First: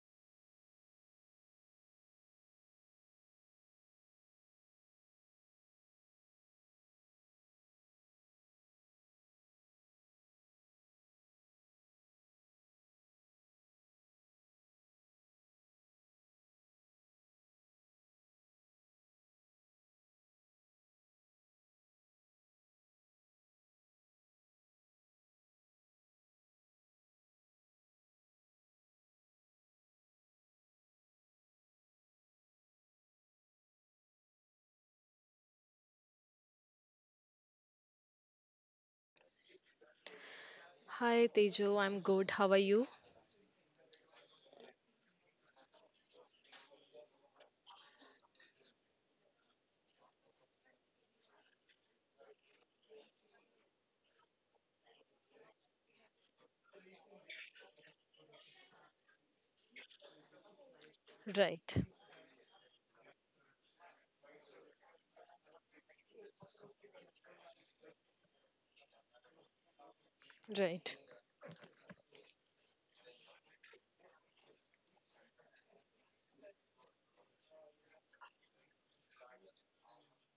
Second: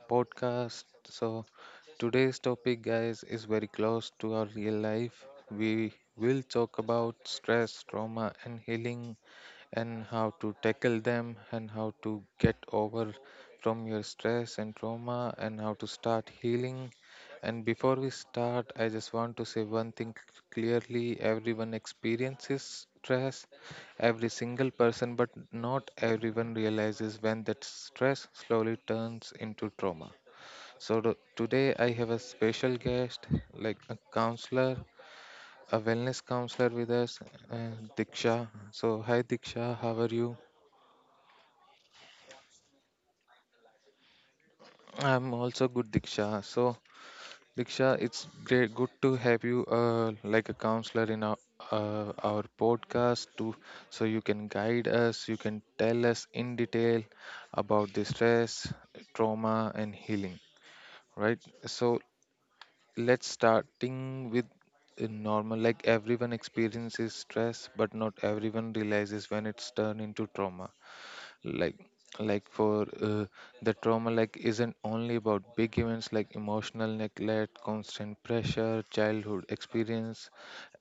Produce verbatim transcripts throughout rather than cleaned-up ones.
podcast. So, Today's topic, guys, is very close to our real life. We will talk about stress, trauma, and healing and how to tackle them and how to get over from your stress and trauma and how to start healing. And before we start, I just want to say one thing clearly, everyone experiences stress, every single person, but not everyone realizes when that stress slowly turns into trauma. So, th- today I have a special guest, like a counselor, a wellness counselor with us, uh, Diksha. So, hi Diksha, how are you? Hi Tejo, I'm good. How are you? I'm also good, Diksha. So, Diksha, it's great, good to have you, uh, like a counselor in our uh, our podcast too. So you can guide us, you can tell us in detail about the stress, trauma, and healing. Right. So Right, let's starting with a normal. Like everyone experiences stress, but not everyone realizes when it's turned into trauma. right. like like for uh, the trauma, like, isn't only about big events like emotional neglect, constant pressure, childhood experience,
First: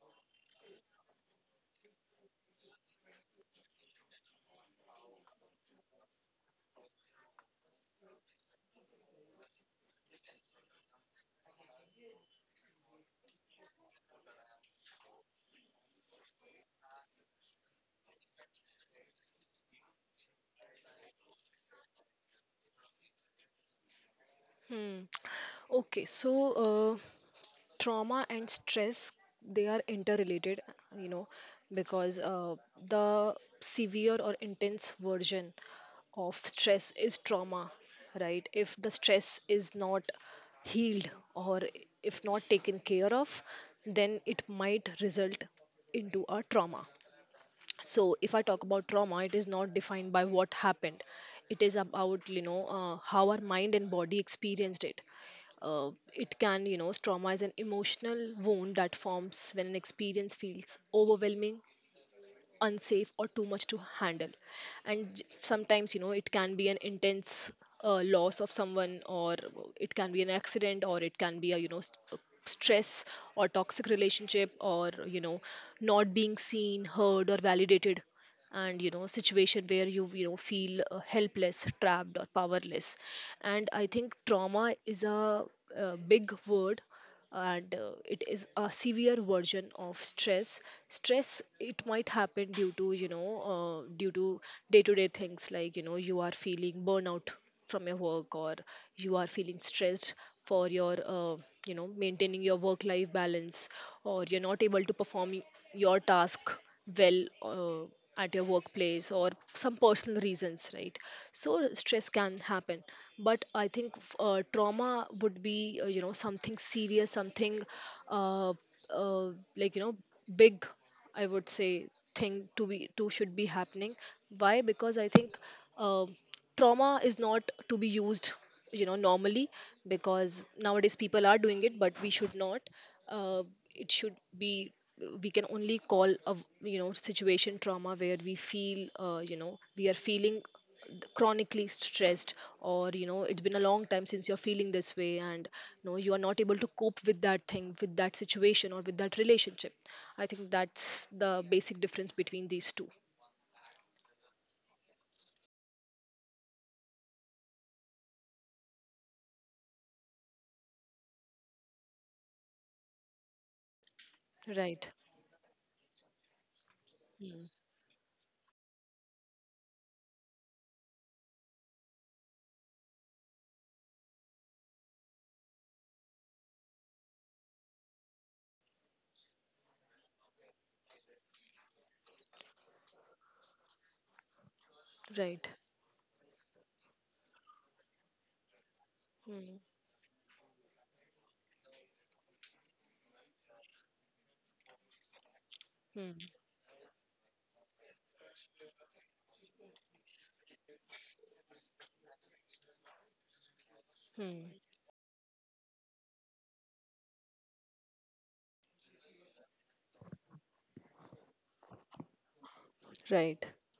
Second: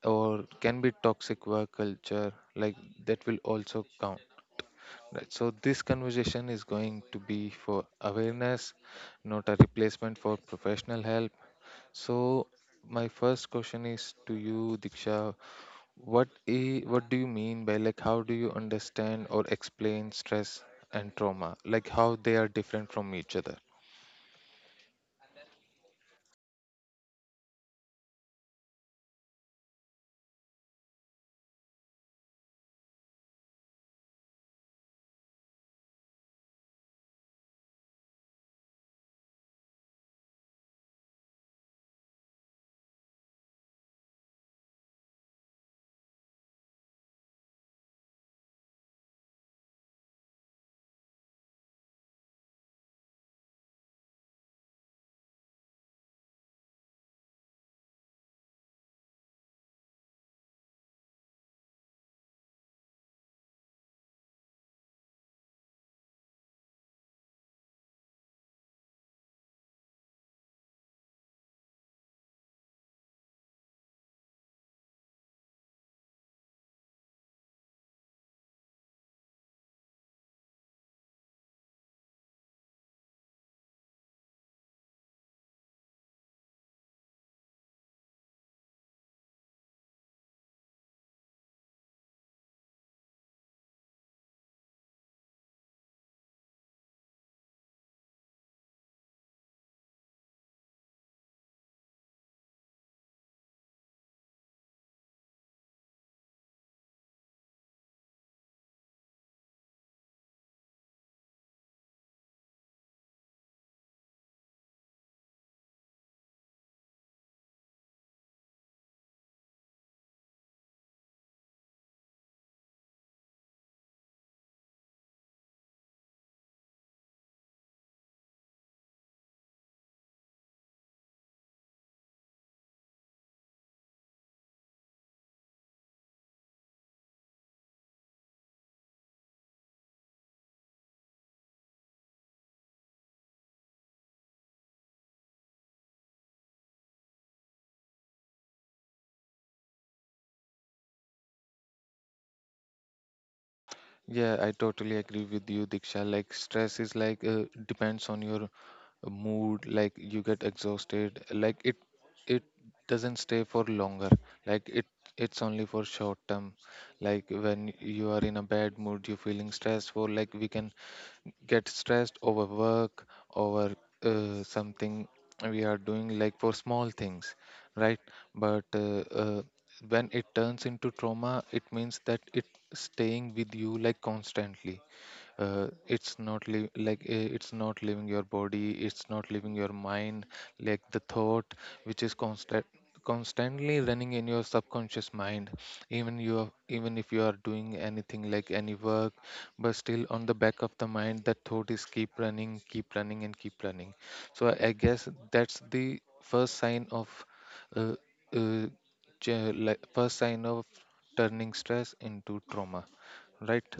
or can be toxic work culture, like that will also count, right? So this conversation is going to be for awareness, not a replacement for professional help. So my first question is to you, Diksha. What i- what do you mean by, like, how do you understand or explain stress and trauma? Like, how they are different from each other? Okay, so uh, trauma and stress they are interrelated, you know, because uh, the severe or intense version of stress is trauma, right? If the stress is not healed, or if not taken care of, then it might result into a trauma. So if I talk about trauma, it is not defined by what happened. It is about, you know uh, how our mind and body experienced it. Uh, it can you know Trauma is an emotional wound that forms when an experience feels overwhelming, unsafe, or too much to handle. And j- sometimes you know it can be an intense uh, loss of someone, or it can be an accident, or it can be a you know s- a stress or toxic relationship, or you know not being seen, heard, or validated, and you know situation where you you know feel uh, helpless, trapped, or powerless. And I think trauma is a, uh big word, and uh, it is a severe version of stress. Stress it might happen due to you know uh, due to day to day things, like you know you are feeling burnout from your work, or you are feeling stressed for your uh, you know maintaining your work life balance, or you're not able to perform your task well uh, at your workplace, or some personal reasons, right? So stress can happen. But I think, f- uh, trauma would be, uh, you know something serious, something uh, uh, like you know big, I would say, thing to be to should be happening. Why? Because I think uh, trauma is not to be used you know normally, because nowadays people are doing it, but we should not. Uh, it should be We can only call a v- you know situation trauma where we feel uh, you know we are feeling chronically stressed, or you know it's been a long time since you're feeling this way, and you know you are not able to cope with that thing, with that situation, or with that relationship. I think that's the basic difference between these two. Yeah, I totally agree with you, Diksha. Like, stress is like, uh, depends on your mood. Like you get exhausted. Like it it doesn't stay for longer. Like it Right. it's only for short term. Like Mm. when you are in a bad mood, you're feeling stressful. Like, we can get stressed over work, over uh, something we are doing, like for small things, right? But uh, uh, when it turns into trauma, it means that it's staying with you like constantly. Right. Uh, it's not li- like, uh, it's not leaving your body, it's not leaving Mm. your mind, like the thought which is constant constantly running in your subconscious mind. Even Mm. you are, even if you are doing anything like any work, but still on the back of the mind that thought is keep running, keep running, and keep running. So Mm. i I guess that's the first sign of uh, uh, ge- like, first sign of turning stress into trauma, Right. right?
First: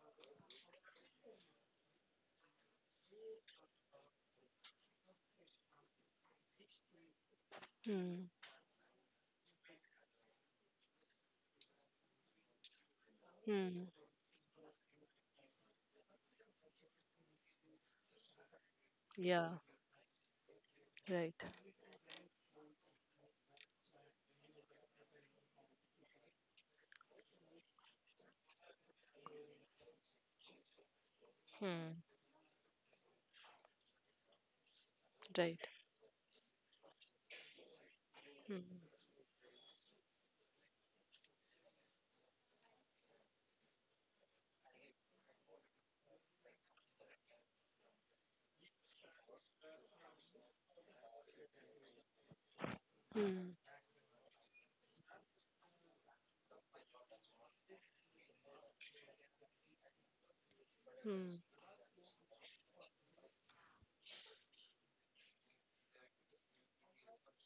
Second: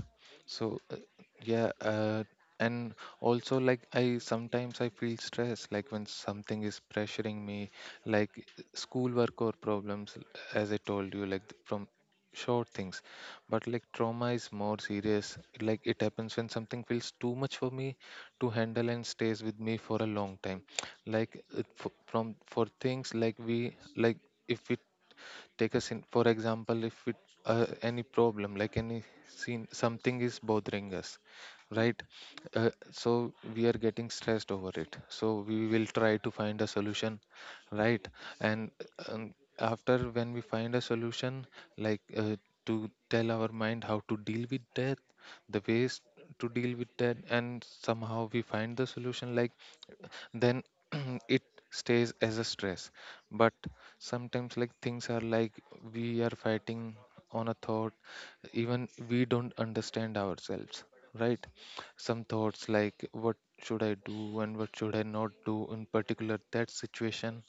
So uh, yeah, uh, and also, like, I sometimes I feel stressed, like when something is pressuring me, Mm. like schoolwork or problems, as I told you, like from short things. But like Hmm. trauma is more serious. Like it happens when something feels too much for me to handle and stays Yeah. with me for a long time. Right. Like it, f- from for things like we, like if we take a scene for example, if it uh, any problem like any scene, something is bothering us, Hmm. right? Uh, so we are getting stressed over it, so Right. we will try to find a solution, right? Hmm. And um, after when we find a solution, like uh, to tell our mind how to deal with death, the ways to deal with that, and somehow we find the solution, like, then it stays as a stress. But Hmm. sometimes, like, things are like we are fighting on a thought, even we don't understand ourselves, Hmm. right? Some thoughts like, what should I do and what should I not do in particular that situation?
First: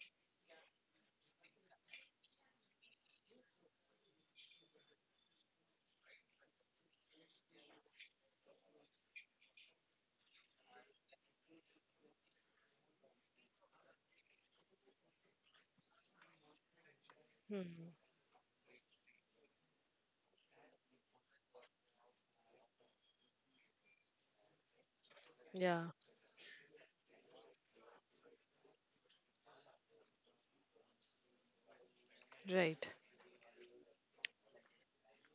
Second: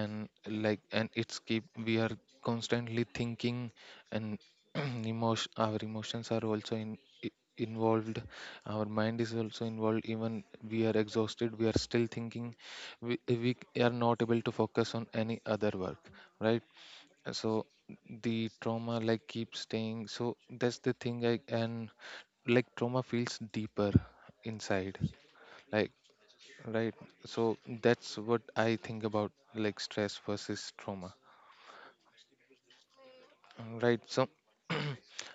And like, and it's keep, we are constantly thinking, and emotion our emotions are also in i- involved, our mind is also involved. Even we are exhausted, we are still thinking, we, we are not able to focus on any other work, right? So Hmm. the trauma like keeps staying, so that's the thing I and, like, trauma feels deeper inside, Yeah. like, right. So that's what I think about, like, stress versus trauma. Right. Mm, right. So,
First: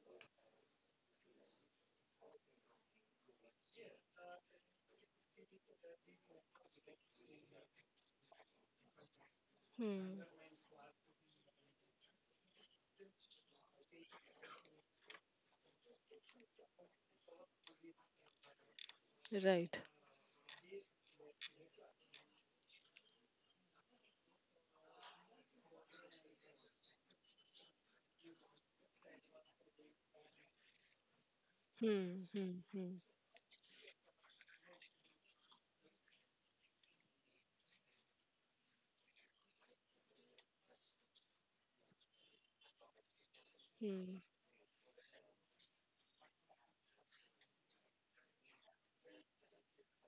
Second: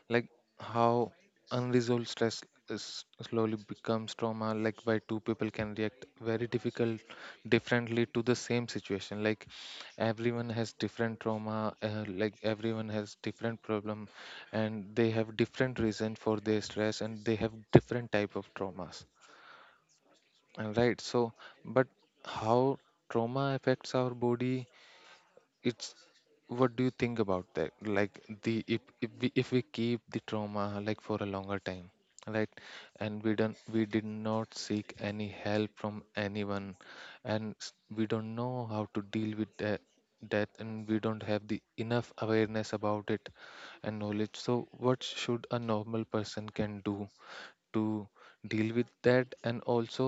like, how unresolved stress is slowly becomes trauma? Like, why two people can react very difficult differently to the same situation? Like, Hmm. everyone has different trauma, uh, like everyone has different problem, and they have different reason for their stress, and they have different type of traumas, Right. and, right? So, but how trauma affects our body? It's, what do you think about that? Like, the if if we, if we keep the trauma like for a longer time, Hmm. right, Hmm. Hmm. and we don't we did not seek any help from anyone, and s- we don't know how to deal with that that, and we don't have the enough awareness about it and Hmm. knowledge. So what should a normal person can do to deal with that? And also,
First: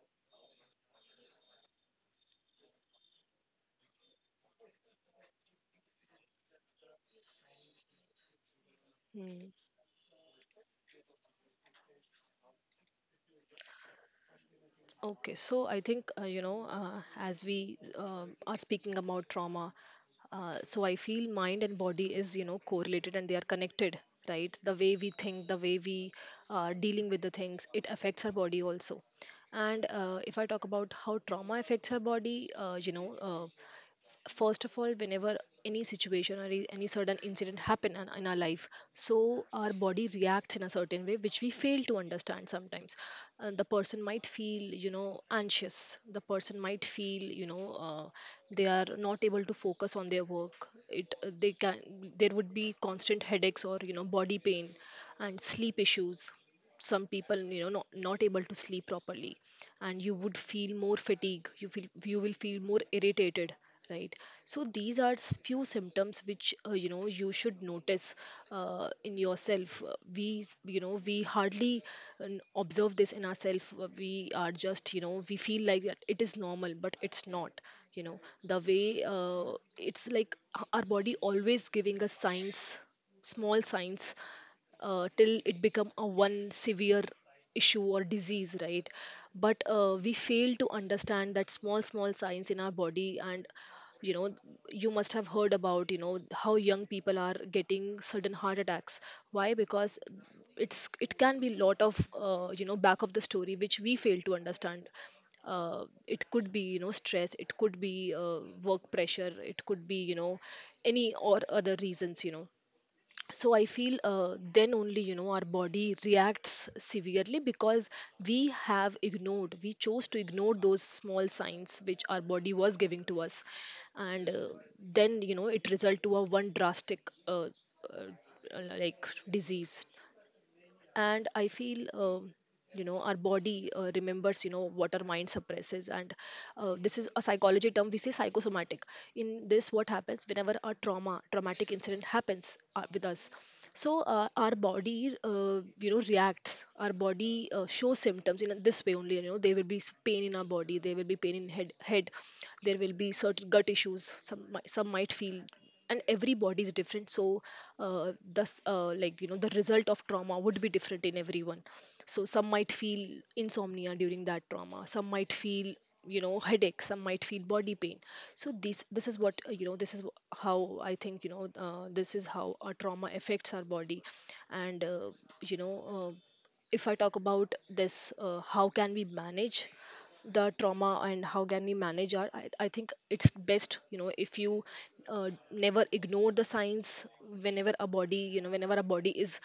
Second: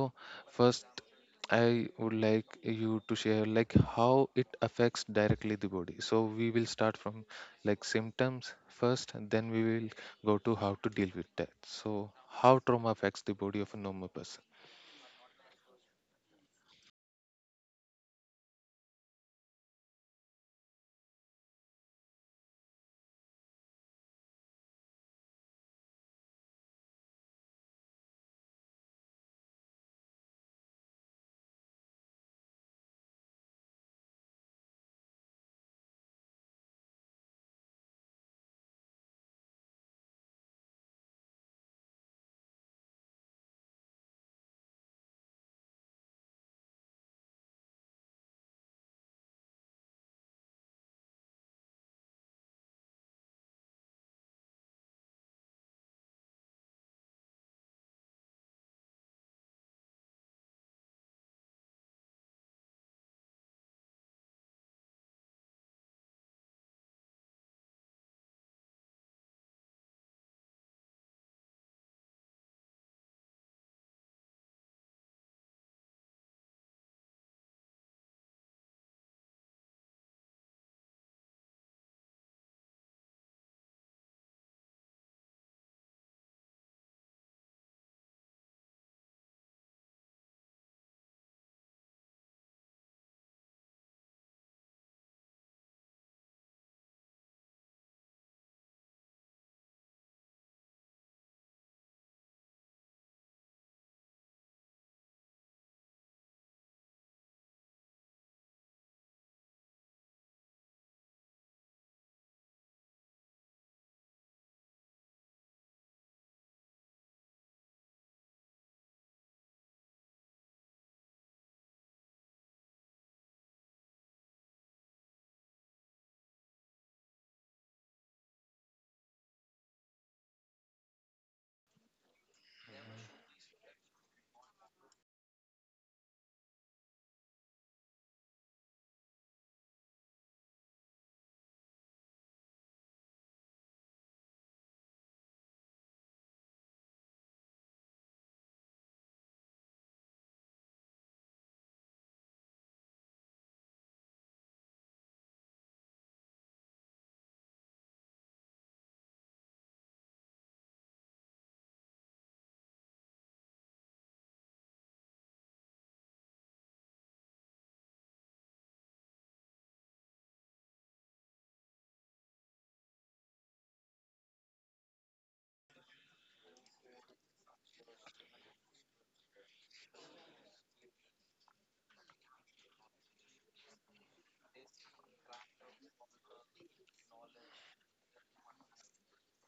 first, I would like you to share like how it affects directly the body, so we will start from like symptoms first, and Hmm. then we will go to how to deal with that. So how trauma affects the body of a normal person? Okay, so I think, uh, you know, uh, as we um are speaking about trauma, uh, so I feel mind and body is, you know, correlated, and they are connected, right? The way we think, the way we are dealing with the things, it affects our body also. And uh, if I talk about how trauma affects our body, uh, you know, uh, first of all, whenever any situation, or e- any sudden incident happen in in our life, so our body reacts in a certain way which we fail to understand sometimes. Uh, the person might feel you know anxious, the person might feel, you know uh, they are not able to focus on their work it uh, they can there would be constant headaches, or you know body pain, and sleep issues. Some people you know not, not able to sleep properly, and you would feel more fatigue, you feel you will feel more irritated, right? So these are s- few symptoms which, uh, you know you should notice uh, in yourself. Uh, we s- you know We hardly uh, n- observe this in ourselves. We are just, you know we feel like that it is normal, but it's not. you know the way, uh, it's like h- our body always giving us signs, small signs, uh, till it become a one severe issue or disease, right? But uh, we fail to understand that small small signs in our body. And you know you must have heard about you know how young people are getting sudden heart attacks. Why? Because it's it can be lot of uh, you know back of the story which we fail to understand. Uh, it could be you know stress, it could be uh, work pressure, it could be you know any or other reasons you know So I feel uh, then only you know our body reacts severely, because we have ignored we chose to ignore those small signs which our body was giving to us. And uh, then you know it result to a one drastic uh, uh, uh, like disease. And I feel, um, you know our body uh, remembers you know what our mind suppresses. And uh, this is a psychology term, we say psychosomatic. In this, what happens whenever a trauma traumatic incident happens uh, with us, so uh, our body, uh, you know reacts, our body uh, shows symptoms in this way only. You know there will be s- pain in our body, there will be pain in head head There will be certain gut issues, some mi- some might feel. And every body is different, so uh, thus, uh, like you know the result of trauma would be different in everyone. So some might feel insomnia during that trauma, some might feel you know headache, some might feel body pain. So this this is what, uh, you know this is wh- how I think, you know uh, this is how a trauma affects our body. And uh, you know uh, if I talk about this, uh, how can we manage the trauma, and how can we manage our? I, I think it's best, you know, if you uh, never ignore the signs whenever a body, you know, whenever a body is.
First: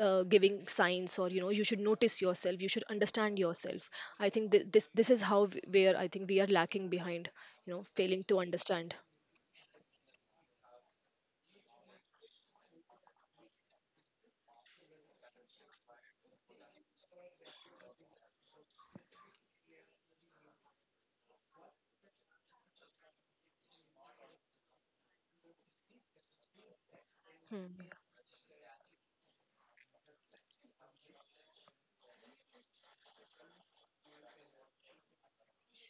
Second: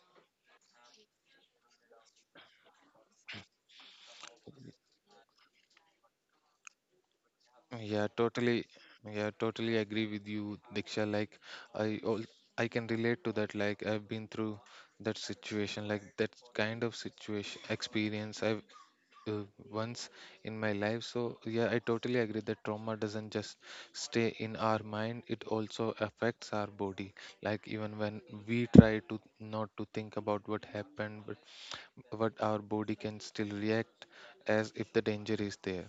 Uh, giving signs, or you know you should notice yourself, you should understand yourself. I think th- this this is how w- where I think we are lacking behind, you know yeah failing to totally understand. yeah Totally agree with you, Diksha. Like, i all I can relate to that. Like, I've been through that situation, like that kind of situation experience I've, uh, once in my life. So, yeah, I totally agree that trauma doesn't just stay in our mind, it also affects our body. Like, Hmm. even when we try to not to think about what happened, but what our body can still react as if the danger is there,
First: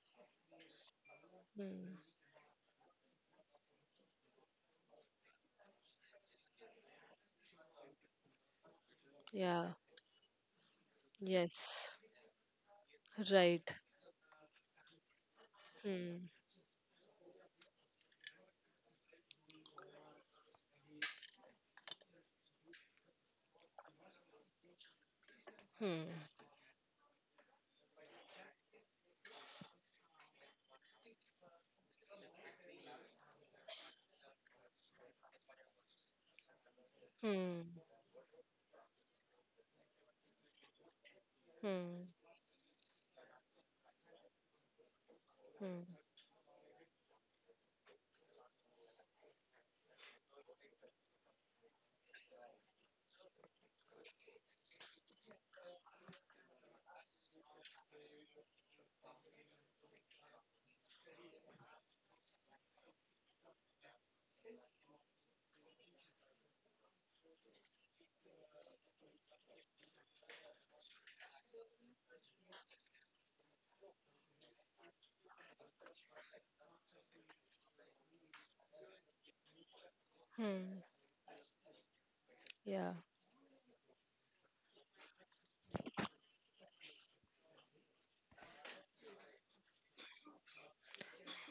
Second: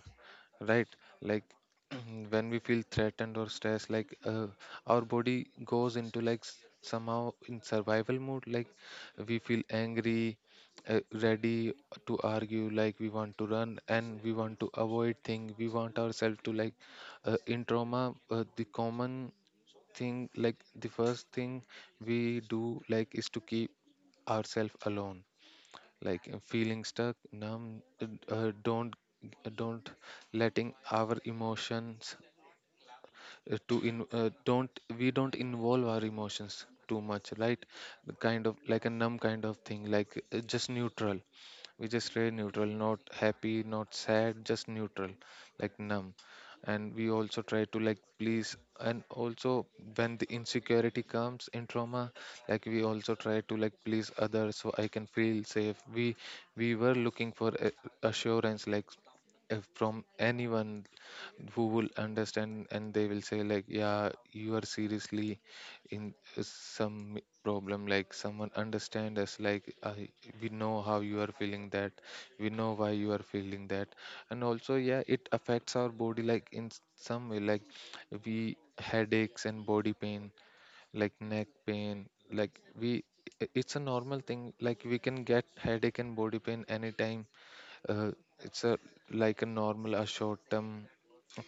right? Like, Hmm. when we feel threatened or stressed, like, uh, our body goes into like s- somehow in survival mode. Like, we feel Yeah. angry, uh, ready Yes. to argue, like we want to Right. run and we want to avoid thing, we want Hmm. ourselves to, like, uh, in trauma, uh, the common thing, like the first thing we do, like, is to keep ourselves alone. Hmm. Like, uh, feeling stuck, numb, uh, uh, don't don't letting our emotions uh, to in uh, don't we don't involve our emotions too much, Hmm. right? Kind of like a numb kind of thing, like, uh, just neutral. We Hmm. just stay neutral, not happy, not sad, just neutral, like Hmm. numb. And we also try to like please, and also when the insecurity comes in trauma, like, we also try to like please others so I can feel safe. We we were looking for a- assurance, like, if from anyone who will understand and they will say like, yeah, you are seriously in some problem, like someone understand us, like, I we know how you are feeling that, we know why you are feeling that. And also, yeah, it affects our body, like, in s- some way. Like, we headaches and body pain, Hmm. like neck pain. Like, Yeah. we i- it's a normal thing, like we can get headache and body pain anytime. uh, it's a like a normal, a short term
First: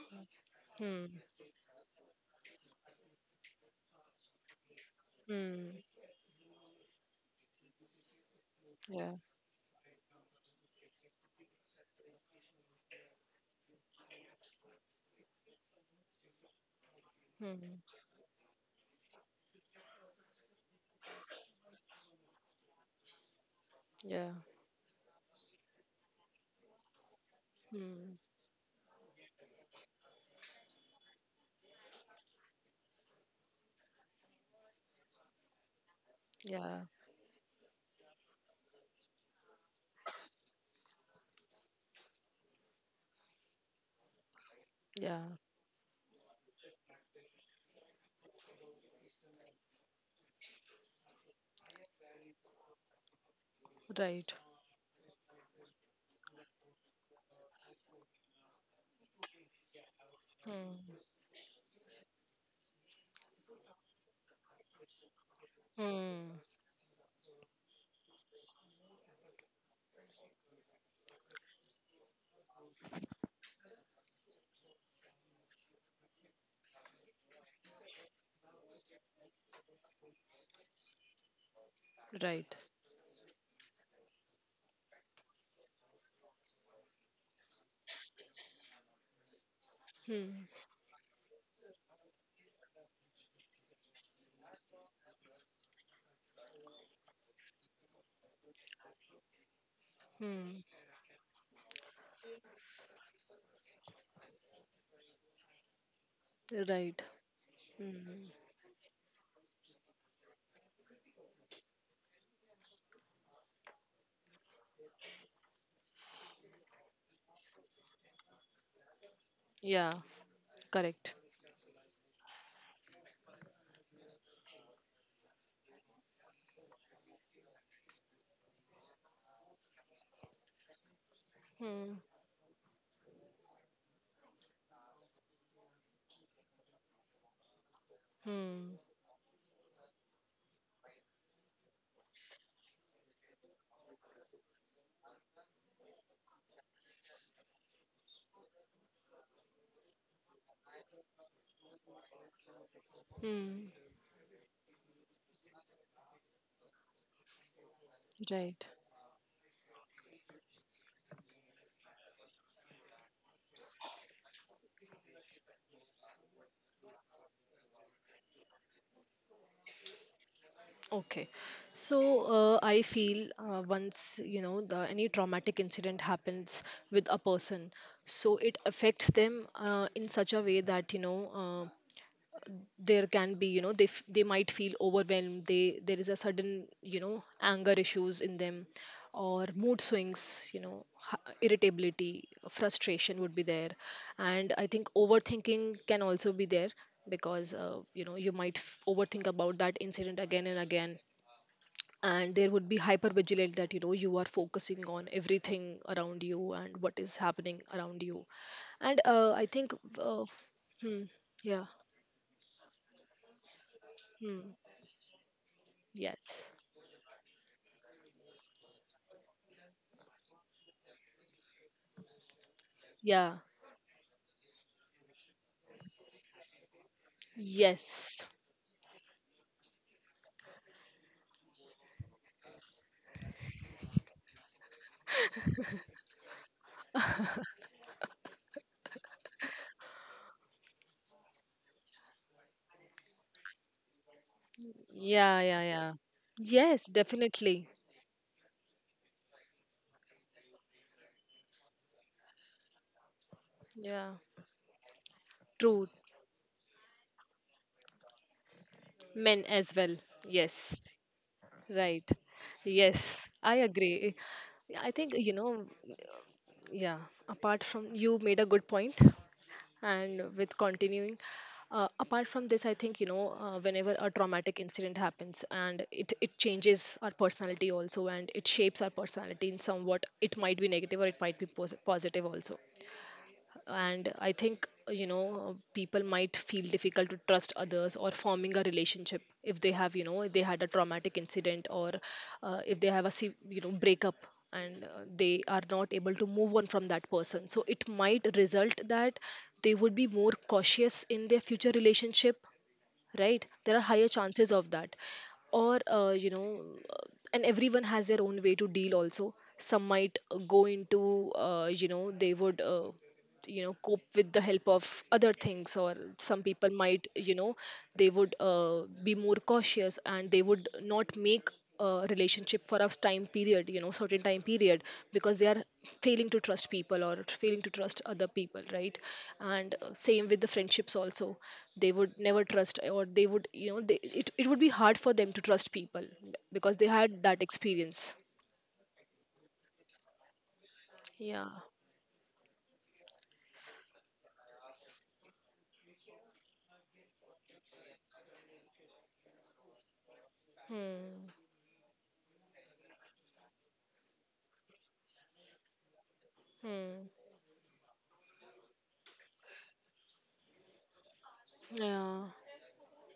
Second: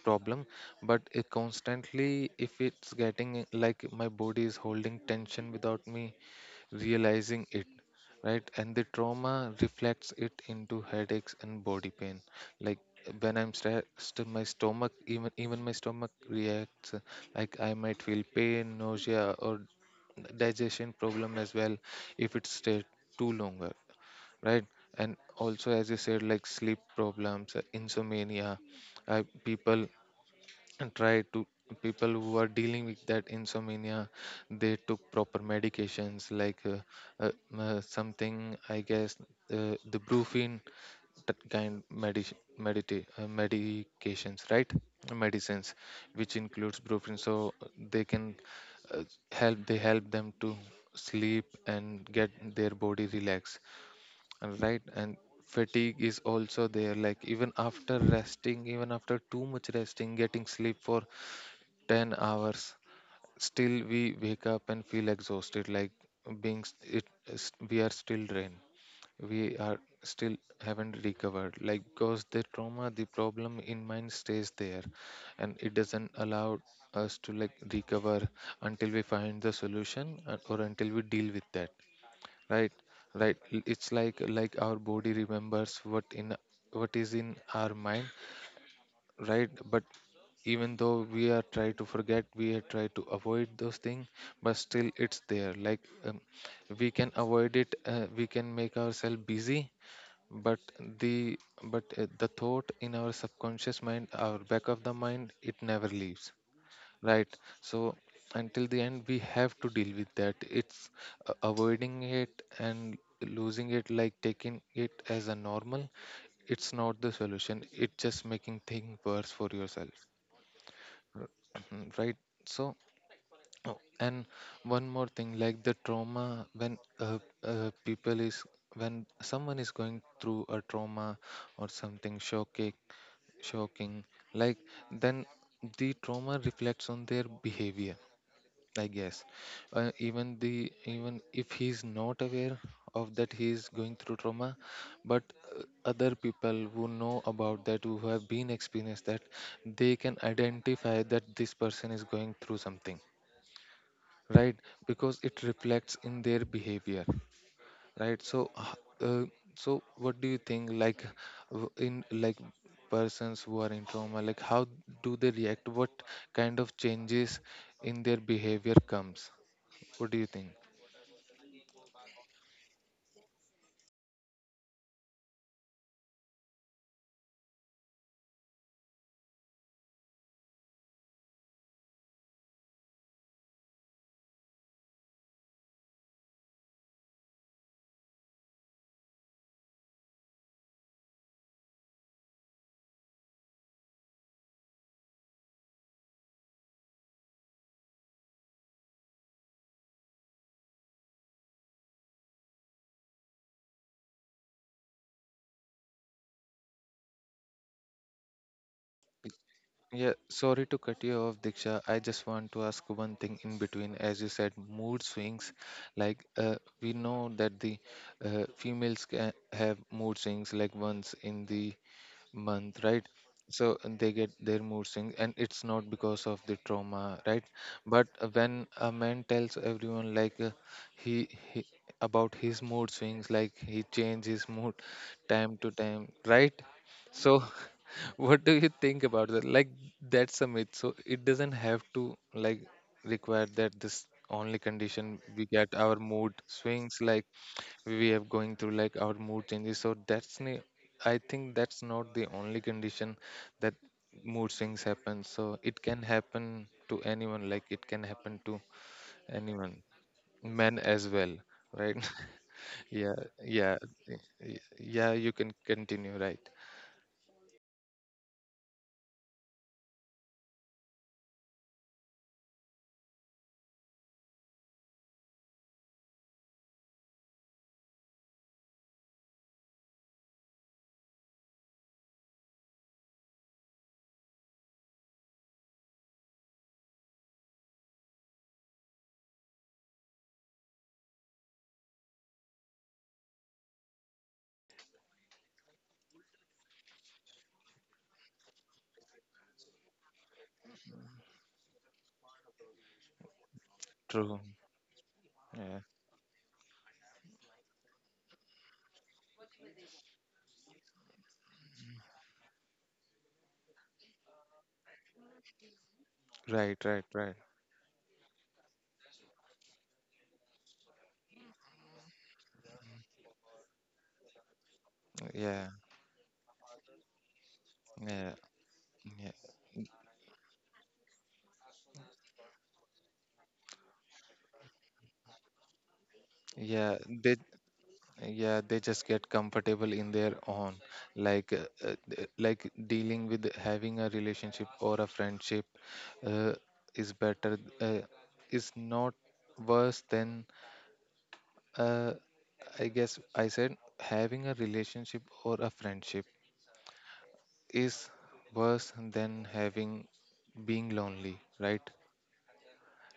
problem. But Hmm. it constantly, if it's getting, like, my body is holding tension Hmm. without me realizing it, right? And the Yeah. trauma reflects it into headaches and body pain. Like, when I'm stressed, my stomach, even even my stomach reacts, uh, like Hmm. I might feel pain, nausea, or digestion problem as well, if it stays too longer, Yeah. right? And also, as you said, like sleep problems, uh, Hmm. insomnia, uh, people try to, people who are dealing with that insomnia, they took proper medications, like uh, Yeah. uh, uh, something, I guess, uh, the brufen, that kind medic medita- uh, medications, right? Yeah. Medicines which includes brufen, so they can uh, help they help them to sleep and get their body relaxed, Right. right? And fatigue is also there, like, even after resting, even after too much resting, getting sleep for Hmm. ten hours, still we wake up and feel exhausted. Like, Hmm. being s- it is- we are still drained, we are still haven't recovered, like, because the trauma, the problem in mind stays there, and it doesn't allow us to like recover until we find the solution, uh, or until we deal with that, Right. right? Right. L- it's like like our body remembers what in what is in our mind, right? But Hmm. even though we are try to forget, we are try to avoid those things, but still it's there. Like, um, we can avoid it, uh, we can make ourselves busy, but Hmm. the but uh, the thought in our subconscious mind, our back of the mind, it never leaves. Right. Right. So, Hmm. until the end, we have to deal with that. It's uh, avoiding it and losing it, like taking it as a normal, it's not the solution. It's just making things worse for yourself. Yeah. Correct. R- Right. So, oh, and one more thing, like, the trauma when uh, uh, people is when someone is going through a trauma or Hmm. something shocking, shocking, like, then the trauma reflects on their behavior, Hmm. I guess. Uh, even the even if he's not aware of that he's going through trauma, but uh, other people who know about that, who have been experienced that, they can identify that this person is going through something, Hmm. right? Because it reflects in their behavior, right? So, Right. h- uh, so what do you think? Like, w- in like persons who are in trauma, like how do they react? What kind of changes in their behavior comes? What do you think? Okay. So uh, I feel uh, once you know the any traumatic incident happens with a person, so it affects them uh, in such a way that you know uh, there can be, you know they f- they might feel overwhelmed, they there is a sudden you know anger issues in them, or mood swings, you know h- irritability, frustration would be there. And I think overthinking can also be there, because uh, you know you might f- overthink about that incident again and again. And there would be hypervigilant, that you know you are focusing on everything around you and what is happening around you. And uh, I think Yeah, uh, sorry to cut hmm, you off, yeah. Diksha. I just want to ask one thing in between. As you Hmm, said, mood swings. Like yes. uh, we know that the uh, females can have mood swings like once in the month, right? Yeah. So and they get their mood swings, and it's not because of the trauma, right? But Yes. uh, when a man tells everyone like uh, he, he about his mood swings, like he changes his mood time to time, right? So what do you think about that? Like that's a myth. So it doesn't have to like require that this only condition Yeah, we yeah, get yeah. our mood Yes, swings like definitely. we have going through like our mood changes. So that's ne- I think that's not the only condition that Yeah. mood swings happen. So it True. can happen to anyone. Like it can happen to Men as anyone, well. men Yes. as well, right? Right. yeah, Yes. I yeah, agree. y- I yeah. think, You you can know, continue, right? yeah, apart from you made a good point, and with continuing, uh, apart from this, I think, you know, uh, whenever a traumatic incident happens, and it, it changes our personality also, and it shapes our personality in somewhat. It might be negative, or it might be pos- positive also. And I think you know people might feel difficult to trust others or forming a relationship, if they have you know if they had a traumatic incident, or uh, if they have a se- you know breakup, and uh, they are not able to move on from that person, so it might result that they would be more cautious in their future relationship, right? There are higher True. chances of that, Yeah. or uh, you know uh, and everyone has their own way to deal also. Some might uh, go into, uh, you know they would uh, you know cope with the help of other things, or some people Right, right, might, right. you know they would uh, be more cautious, and they would not make a relationship for a time period, you know certain time period, because they are Yeah, failing to trust people or failing to trust other yeah, people, right? yeah, And uh, same with the friendships also. They would never trust, or they would you know they, it, it would be hard for them to trust people, because they yeah. had They, that experience. yeah, they just get comfortable in their own, Yeah. like, uh, uh, th- like dealing with having a relationship or a friendship, uh, is better. Uh, is not worse than, Hmm. uh, I guess I said having a relationship or a friendship Hmm. is worse than having being lonely, right? Yeah.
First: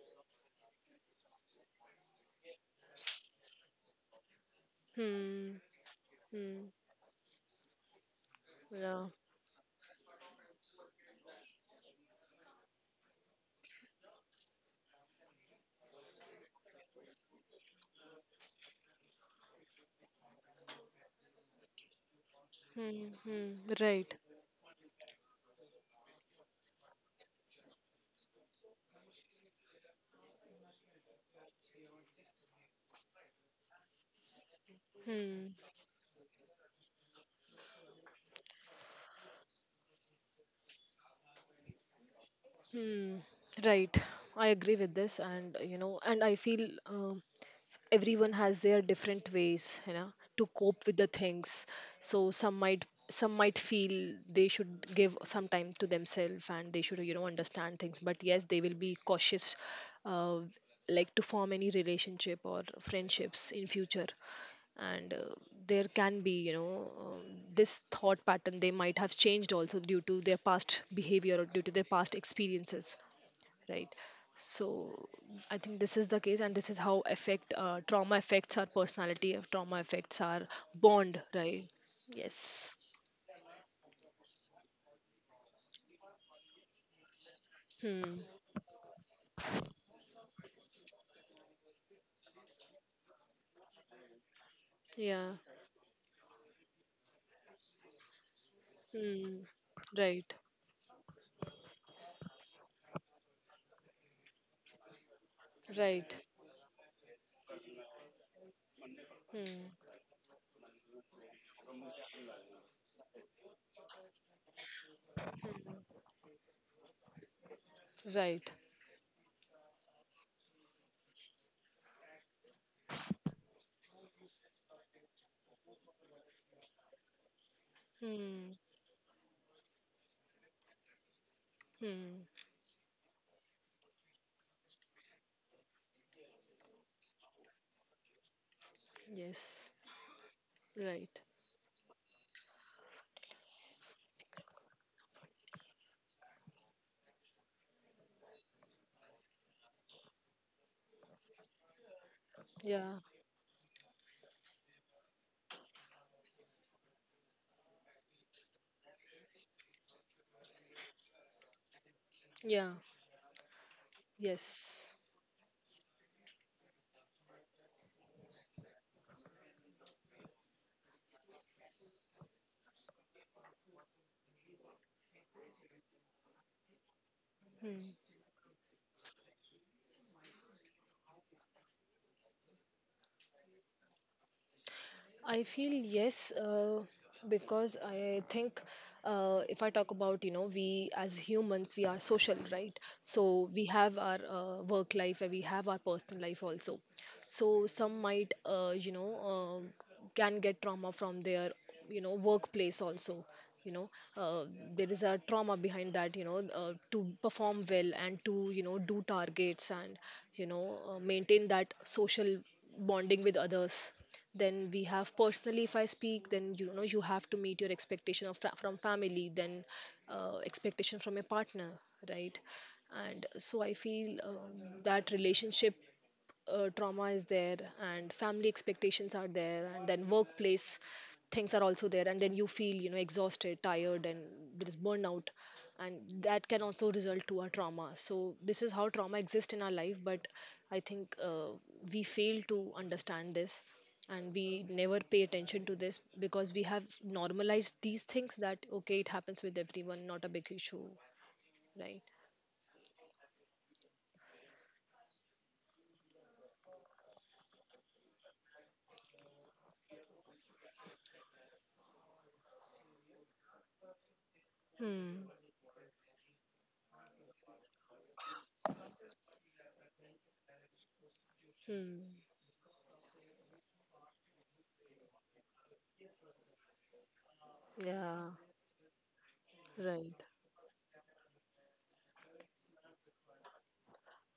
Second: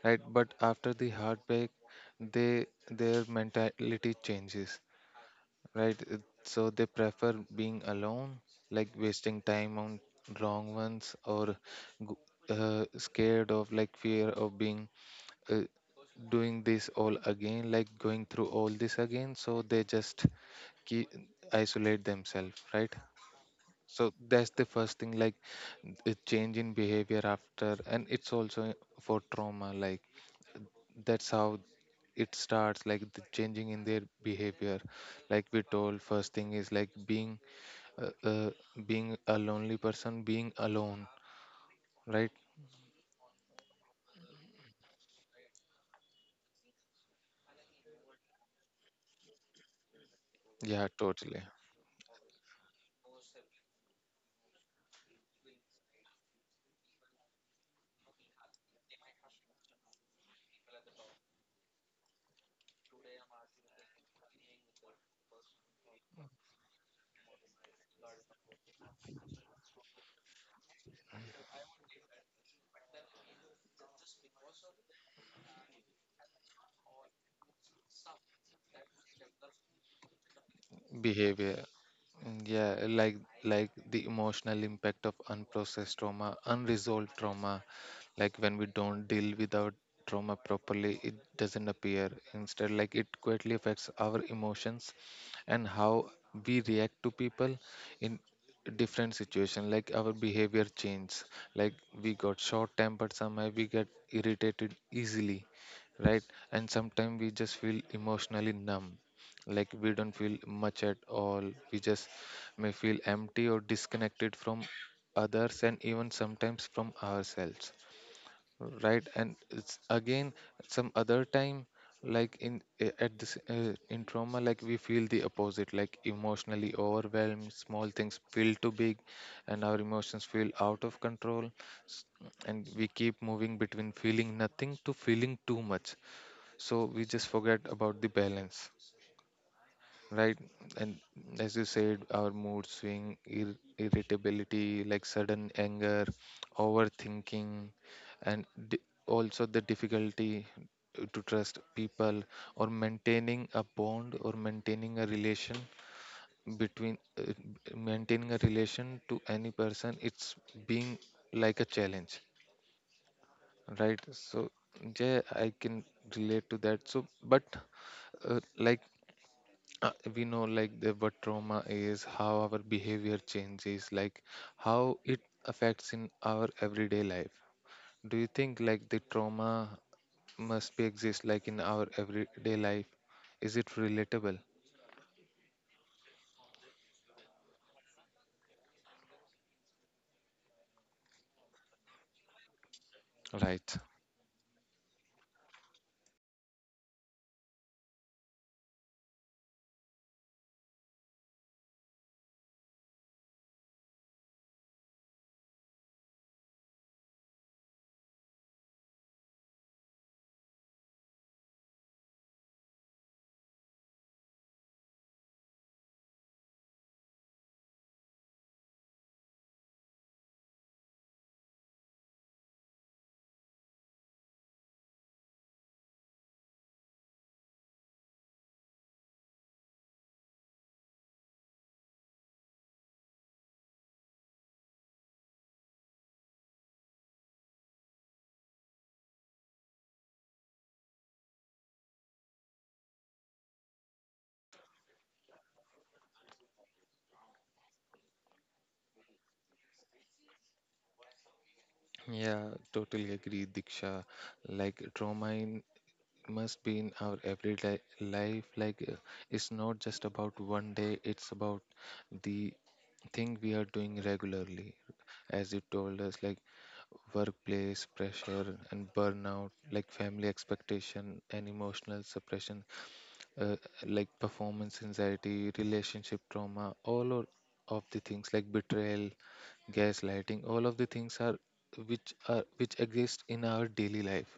Right. But after the heartbreak, they their mentality changes, Hmm. right? It- So Hmm. they prefer being alone, like Yeah. wasting time on wrong ones or g- uh, scared of like fear of being uh, doing this all again, like going through all this again. So they just keep isolate themselves, right? Hmm. Hmm. So Right. that's the first thing, like a change in behavior after, and it's also for trauma, like that's how it starts like the changing in their behavior, like Hmm. we told first thing is like being uh, uh, being a lonely person, being alone, right? Hmm. Right. I agree with this, and you know, and I feel um, everyone has their different ways, you know, to Yeah, cope with the totally. things. So some might some might feel they should give some time to themselves and they should, you know, understand things, but yes, they will be cautious, uh, like to form any relationship or friendships in future. And uh, there can be, you know, um, this thought pattern they might have changed also due to their past behavior or due to their past experiences, right? So I think this is the case and this is how affect uh, trauma affects our personality. Uh, trauma affects our bond, Behavior. right? Mm, yeah, Yes. like like the emotional impact of unprocessed trauma, unresolved trauma, Hmm. like when we don't deal with our trauma properly, it doesn't appear. Instead, like it quietly affects our emotions Yeah. and how we react to people in different Hmm. situation, like our Right. behavior changes. Like we got short tempered, somehow we get irritated easily, Right. right? And sometimes we just feel emotionally numb, like Hmm. we don't feel much at all. We just may feel empty or disconnected from others Hmm. and even sometimes from ourselves. Right. Right? And it's again some other time like in eh, at this uh, in trauma like we feel the opposite, like emotionally overwhelmed, small things feel Hmm. too big and our emotions feel out of control. s- Hmm. and we keep moving between feeling nothing to feeling too much, so we just forget about the balance, Yes. right? And Right. as you said, our mood swing, ir- irritability, like sudden anger, overthinking, and di- also the difficulty to trust people or Yeah. maintaining a bond or maintaining a relation, between uh, maintaining a relation to any person, it's being like a challenge, Yeah. right? So Yes. yeah, I can relate to that. So but uh, like uh, we know like the what trauma is, how our behavior changes, like how it affects in our everyday life. Hmm. Do you think like the trauma must be exist like in our everyday life, is it relatable? I feel yes, uh, because I think, uh, if I talk about, you know, we as humans, we are social, right? So we Right, have our uh, work life and we have our personal life also. So some might, uh, you know, uh, can get trauma from their, you know, workplace also. You know, uh, there is a trauma behind that, you know, uh, to perform well and to, you know, do targets and, you know, uh, maintain that social bonding with others. Then we have personally, if I speak, then you know you have to meet your expectation of fa- from family, then uh, expectation from your partner, right? And so I feel um, that relationship uh, trauma is there, and family expectations are there, and then workplace things are also there, and then you feel, you know, exhausted, tired, and there is burnout, and that can also result to a trauma. So this is how trauma exists in our life. But I think uh, we fail to understand this, and we never pay attention to this because we have normalized these things that okay, it happens with everyone, not a big issue, right? yeah, totally agree, Diksha. Like trauma in must be in our everyday life like uh, it's not just about one day, it's about the thing we are doing regularly. Hmm. As you told us, like workplace pressure and burnout, like family expectation and emotional Hmm. suppression, uh, like performance anxiety, relationship trauma, all o- of the things Yeah. like betrayal, Right. gaslighting, all of the things are which are which exist in our daily life.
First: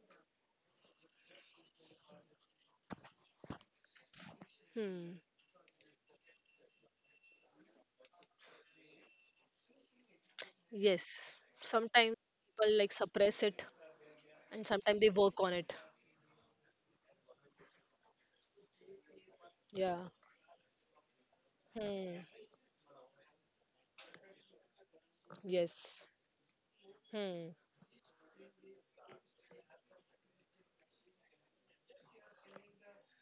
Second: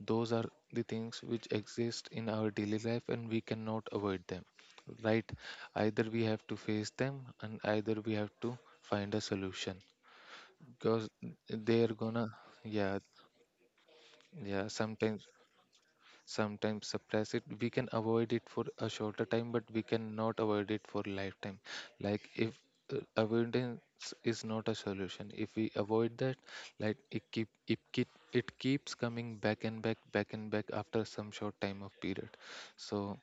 Those are the things which exist in our daily life and we cannot avoid them. Hmm. Right? Either we have to face them and either we have to find a solution because Yes. they are Sometimes gonna, people like yeah, suppress it, and yeah, sometimes they sometimes work on it. sometimes suppress it. We can avoid it for a shorter time, but we Yeah. cannot avoid it for lifetime. Like Hmm. if uh, avoidance is not a solution, if we Yes. avoid that, like it keep Hmm. it keep it keeps coming back and back, back and back after some short time of period. So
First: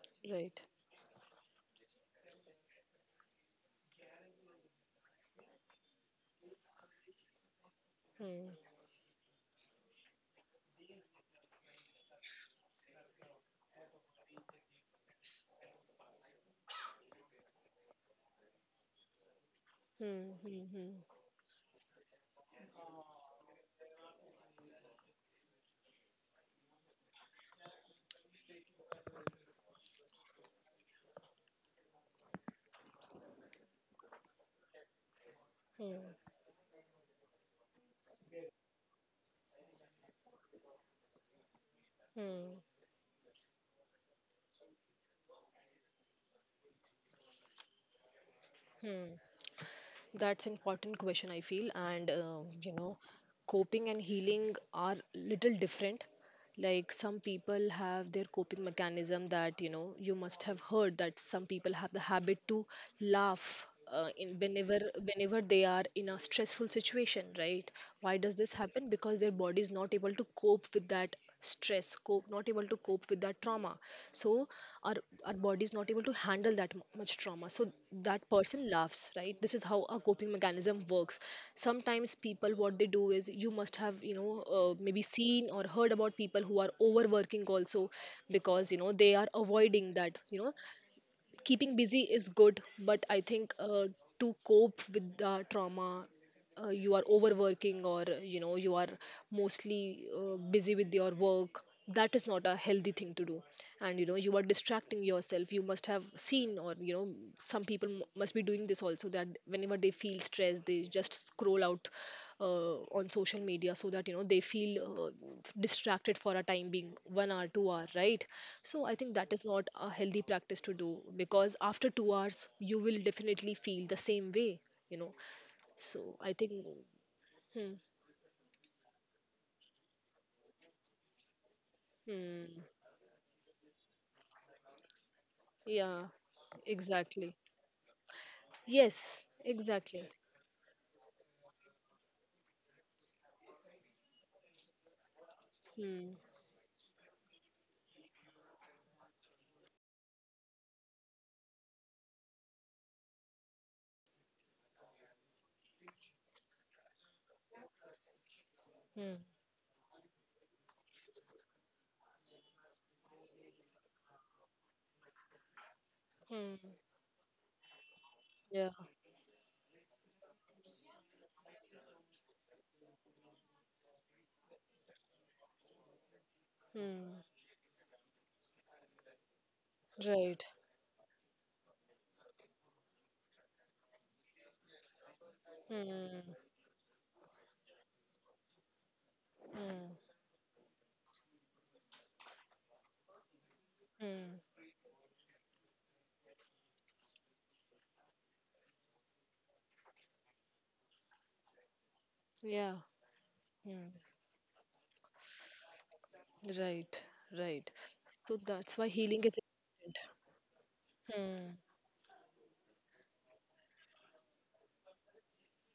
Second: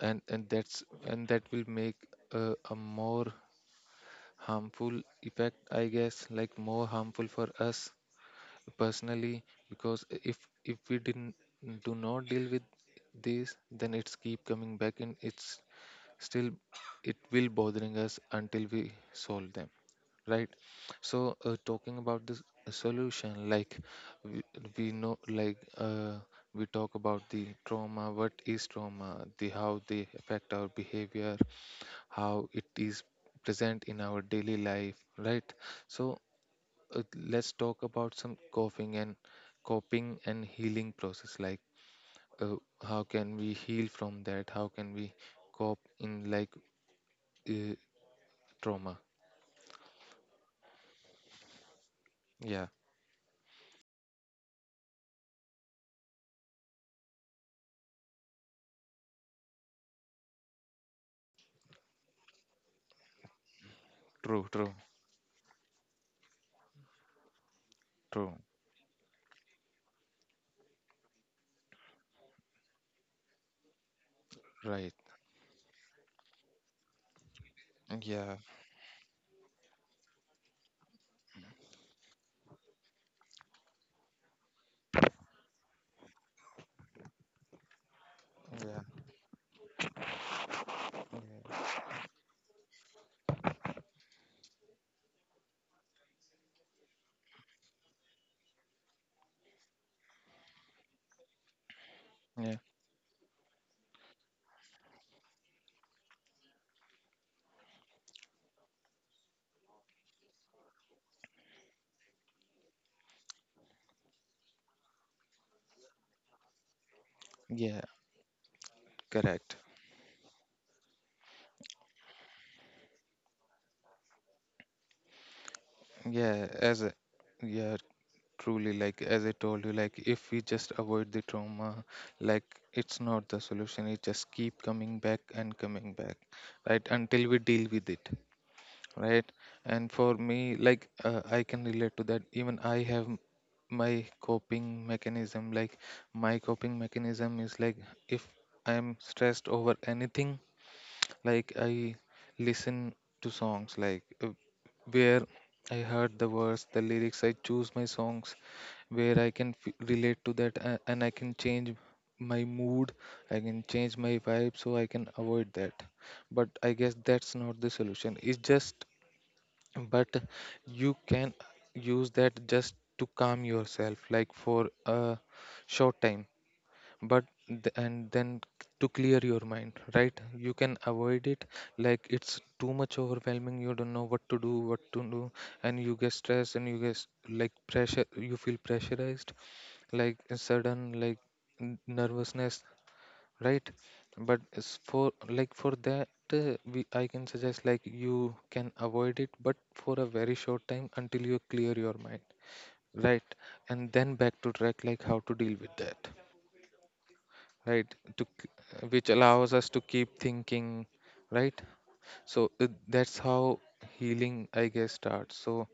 and and Right. that's and that will make uh, a more harmful effect, I guess, like more harmful for us Hmm. personally, because if if we didn't do not deal with this, then it's keep coming back and it's still it will bothering us until we solve them, Hmm. right? Hmm. Hmm. So uh, talking about this uh, solution, like we, we know like uh, we talk about the trauma, what is trauma, the how they affect our behavior, how it is present in our daily life, right? Hmm. So uh, let's talk about some coping and coping and healing process, like uh, how can we heal from that, how can we cope in like uh, Hmm. trauma. Hmm. That's important question, I feel. And, uh, Yeah, you know, coping and healing are little different. Like, some people have their coping mechanism that, you know, you must have heard that some people have the habit to laugh. Uh, in true, true, whenever whenever they are in a stressful situation, right? Why does true. this happen? Because their body is not able to cope with that stress. Cope, not able to cope with that trauma. So Right. our our body is not able to handle that mu- much trauma, so that Yeah, person laughs, right? This is how a coping mechanism works. Sometimes people, what they do is, you must have, you know, uh, maybe seen or heard about people who are overworking also, because you yeah, know they are avoiding that, you know. Keeping busy is good, but I think uh, to cope with the trauma, uh, you are overworking, or you know you are mostly uh, busy with your work, that is not a yeah, healthy thing to do. And you know you are distracting yourself. You must have seen, or you know, some people m- must be doing this also, that whenever they feel stressed they just scroll out uh, on social media, so that, you know, they feel uh, distracted for a time being, one hour, two yeah. hour right? So I think that is Correct. not a healthy practice to do, because after two hours you will definitely feel the same way, you know. So I Yeah. think, As a hmm, yeah, truly like as I told you, like if we just avoid the trauma, hmm, like it's not the solution, it just keep coming back and coming yeah, back, right, until exactly. we deal with it, Yes, right? And exactly. for me, like uh, I can relate to that. Even I have m- my coping mechanism like Hmm, my coping mechanism is like if I am stressed over anything, like I listen to songs like uh, where I heard the words, the lyrics, I choose my songs hmm, where I can f- relate to that a- and I can change my mood, I can change my vibe, so I can avoid that. But hmm, I guess that's not the solution. It's yeah, just but you can use that just to calm yourself like for a short time, hmm, but th- and then to clear your mind, right? right. You can avoid it like it's too much overwhelming, you don't know what to do what to do, and you get Hmm, stressed and you get s- like pressure, you feel pressurized hmm, like a sudden like n- nervousness, right? hmm, But it's for like for that uh, we I can suggest like you can avoid it but for a very short time until you clear your mind, yeah, right? hmm, And then back to track like how to deal with that, right, right. right? to So k- that's uh, why which healing is allows us to important. keep thinking, Hmm. right? So uh, that's how healing I guess starts. So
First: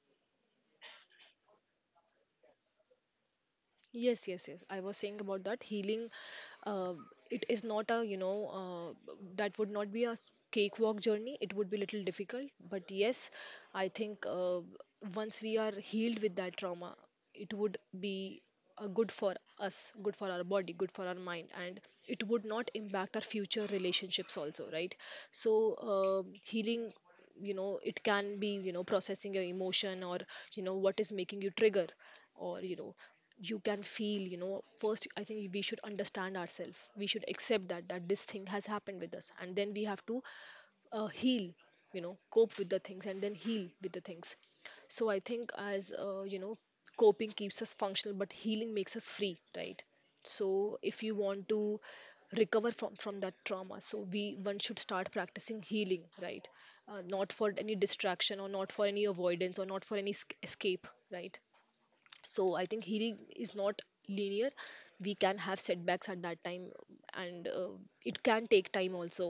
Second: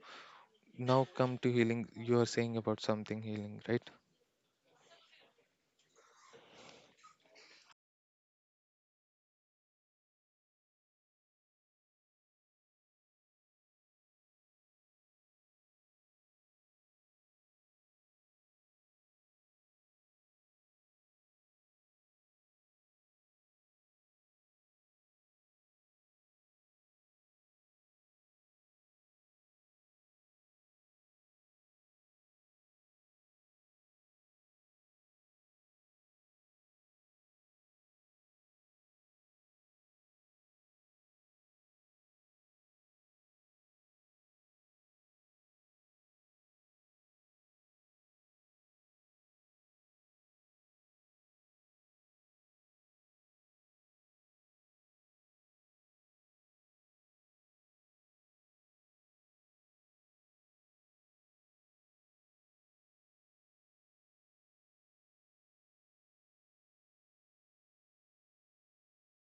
now come to healing, you are saying about something healing, right? Yes, yes, yes. I was saying about that healing. Uh, it is not a, you know, uh, that would not be a s- cakewalk journey. It would be little difficult. But yes, I think uh, once we are healed with that trauma, it would be uh, good for us, good for our body, good for our mind, and it would not impact our future relationships also, right? So uh, healing, you know, it can be, you know, processing your emotion, or you know what is making you trigger, or you know, you can feel, you know, first I think we should understand ourselves, we should accept that, that this thing has happened with us, and then we have to uh, heal, you know, cope with the things and then heal with the things. So I think, as uh, you know, coping keeps us functional but healing makes us free, right? So if you want to recover from from that trauma, so we, one should start practicing healing, right? Uh, not for any distraction, or not for any avoidance, or not for any sc- escape, right? So I think healing is not linear. We can have setbacks at that time, and uh, it can take time also.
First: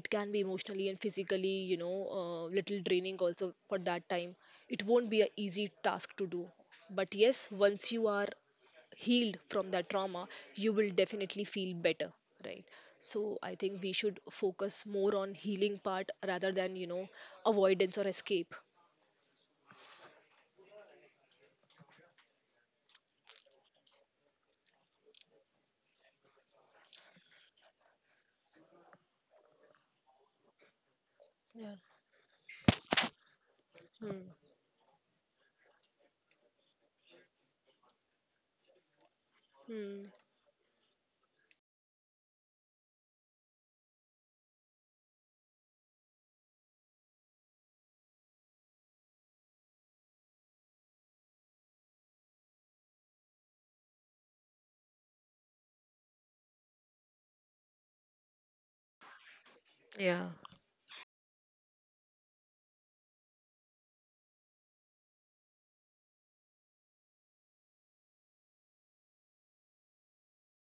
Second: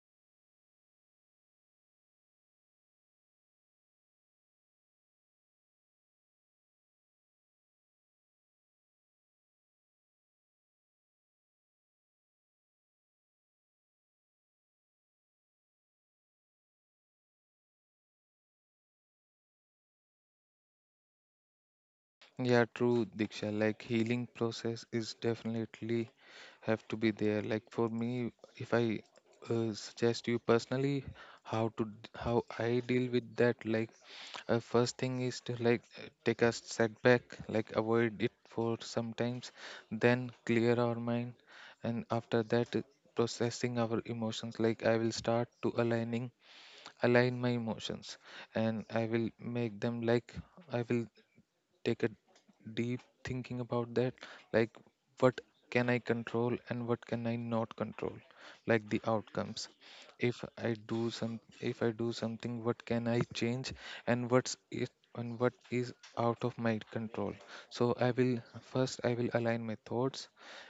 It can be emotionally and physically, you know, uh, little draining also for that time. It won't be an easy task to do, but yes, once you are healed from that trauma, you will definitely feel better, right? So I think we should focus more on healing part rather than, you know, avoidance or escape. Yeah, true, Diksha. Like healing process is definitely have to be there. Like for me, if I uh, suggest you personally how to d- how I deal with that, like uh, first thing is to like uh, take a setback, like avoid it for sometimes, Hmm. then clear our mind, and after that uh, processing our emotions. Like I will start to aligning align my emotions, and I will make them like I will take a deep thinking about that, like what can I control and what can I not control, like the outcomes. Yeah. If I do some, if I do something, what can I change, and what's it, and what is out of my control? So I will first I will align my thoughts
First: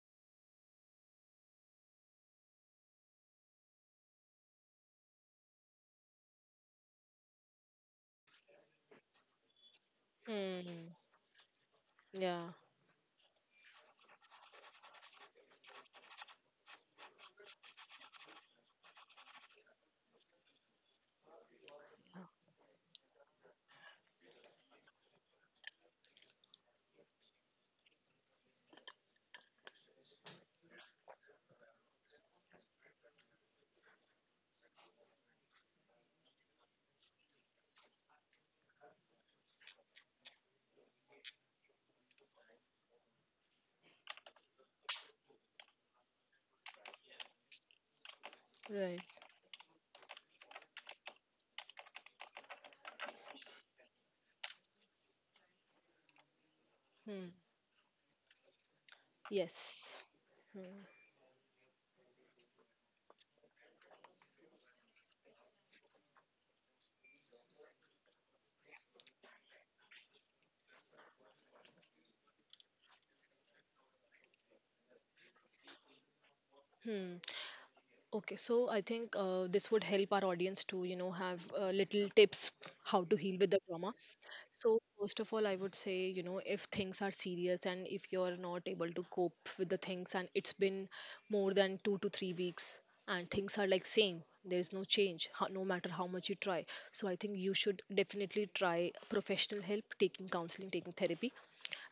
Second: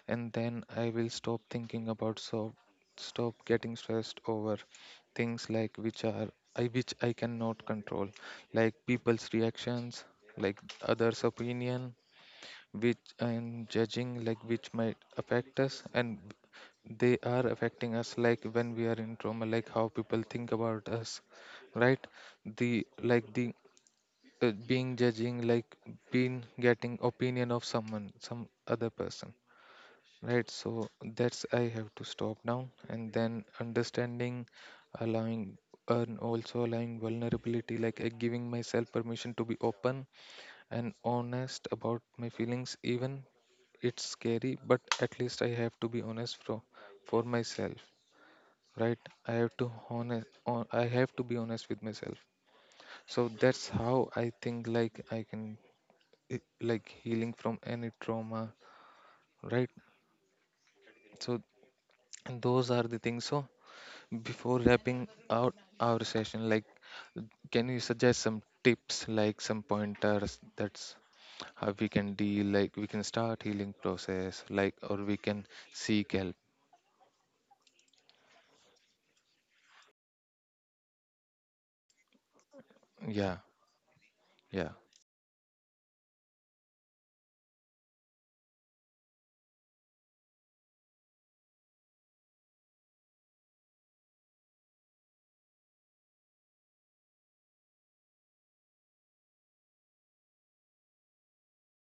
and then I will stop thinking about so stop getting stressed over things like which are I which I cannot control, like people's reactions, like Hmm. others' opinion, Yeah. which and judging like which might affect us and they are affecting us like when we are in trauma like how people think about us, right? The like the uh, being judging like being getting opinion of someone some other person, right? So that's I have to stop now and then understanding allowing and also allowing vulnerability, like uh, giving myself permission to be open and honest about my feelings, even it's scary, but at least I have to be honest for for myself, right? Right. I have to honest on, I have to be honest with myself. So that's how I think like I can eh, like Hmm. healing from any trauma, right? Yes. So those are the things. So before wrapping out our session, like can you suggest some tips like some pointers that's how we can deal like we can start healing process like or we can seek help? Hmm. Okay, so I think uh, this would help our audience to, you know, have uh, little tips how to Yeah, heal with the trauma. yeah, So first of all, I would say, you know, if things are serious and if you're not able to cope with the things and it's been more than two to three weeks, and things are like same, there is no change, ho- no matter how much you try. So I think you should definitely try professional help, taking counseling, taking therapy.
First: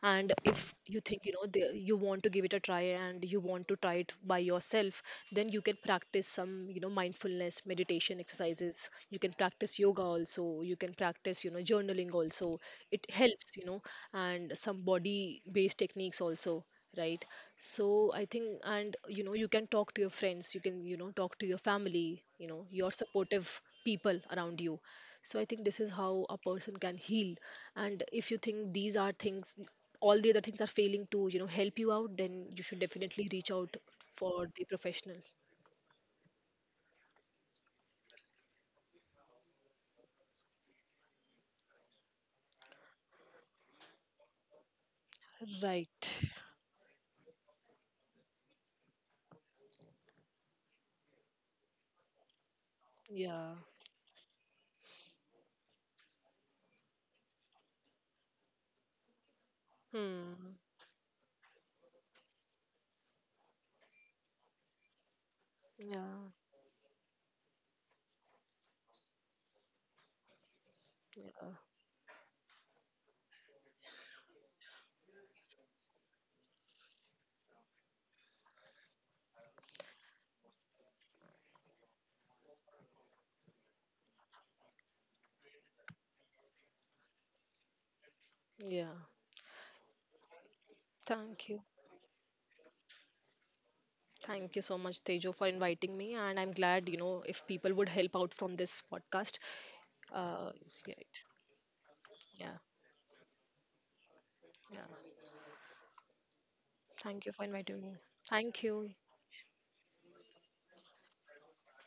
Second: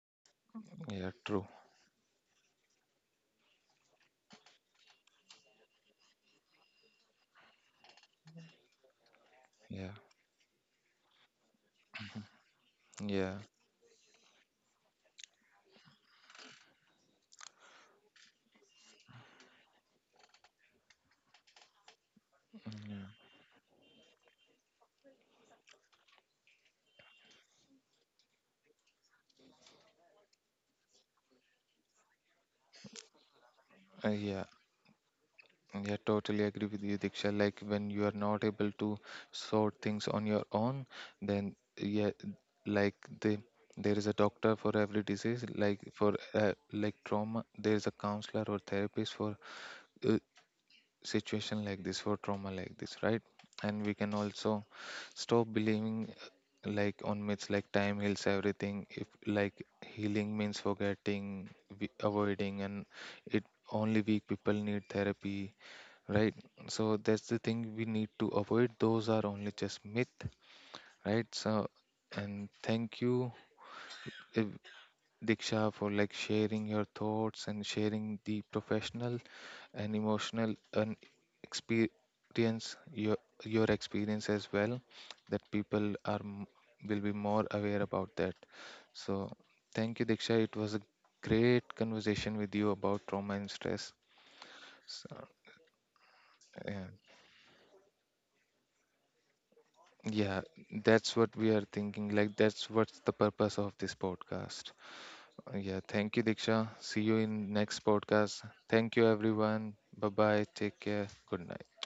And if you yeah, think, you true. know, the, you want to give it a try and you want to try it by yourself, then you can practice some, you know, mindfulness meditation exercises, you can practice Yeah, yoga also, you can practice, you know, journaling also. It yeah, helps, you know. And some body based techniques also, right? So I think, and you know, you can talk to your friends, you can, you know, talk to your family, you know, your supportive people around you. So I think this is how a person can heal. And if you think these are things, all the other things are failing to, you know, help you out, then you should definitely reach out uh, yeah, for the professional. yeah, totally agree with you, Diksha. Like when you are not able to sort things on your own, then yeah, like the there is a doctor for every disease, like for Right. uh, like trauma there is a counselor or therapist for uh, situation like this, for trauma like this, right? Yeah. And we can also stop believing like on myths like time heals everything, if like healing Hmm. means forgetting, we- avoiding, and it only weak people need therapy, Yeah. right? So that's the thing we need to avoid, those are only just myth, right? So and thank you, eh, Diksha, for like sharing your thoughts and sharing the professional an emotional an experience, your your experience as well, that people are m- will be more aware about that. Yeah. So thank you, Diksha, it was a Thank you. great conversation with you about trauma and stress. Thank you so much, So, Tejo, for inviting me, and I'm yeah, glad, you know, if people would help out from this podcast. yeah, Uh, it's that's great. what we are thinking, like Yeah, that's what's the purpose of this podcast. yeah. Uh, yeah, thank you, Diksha, see you Thank you in for inviting next me. podcast. Thank you. Thank you everyone, bye bye, take care, good night.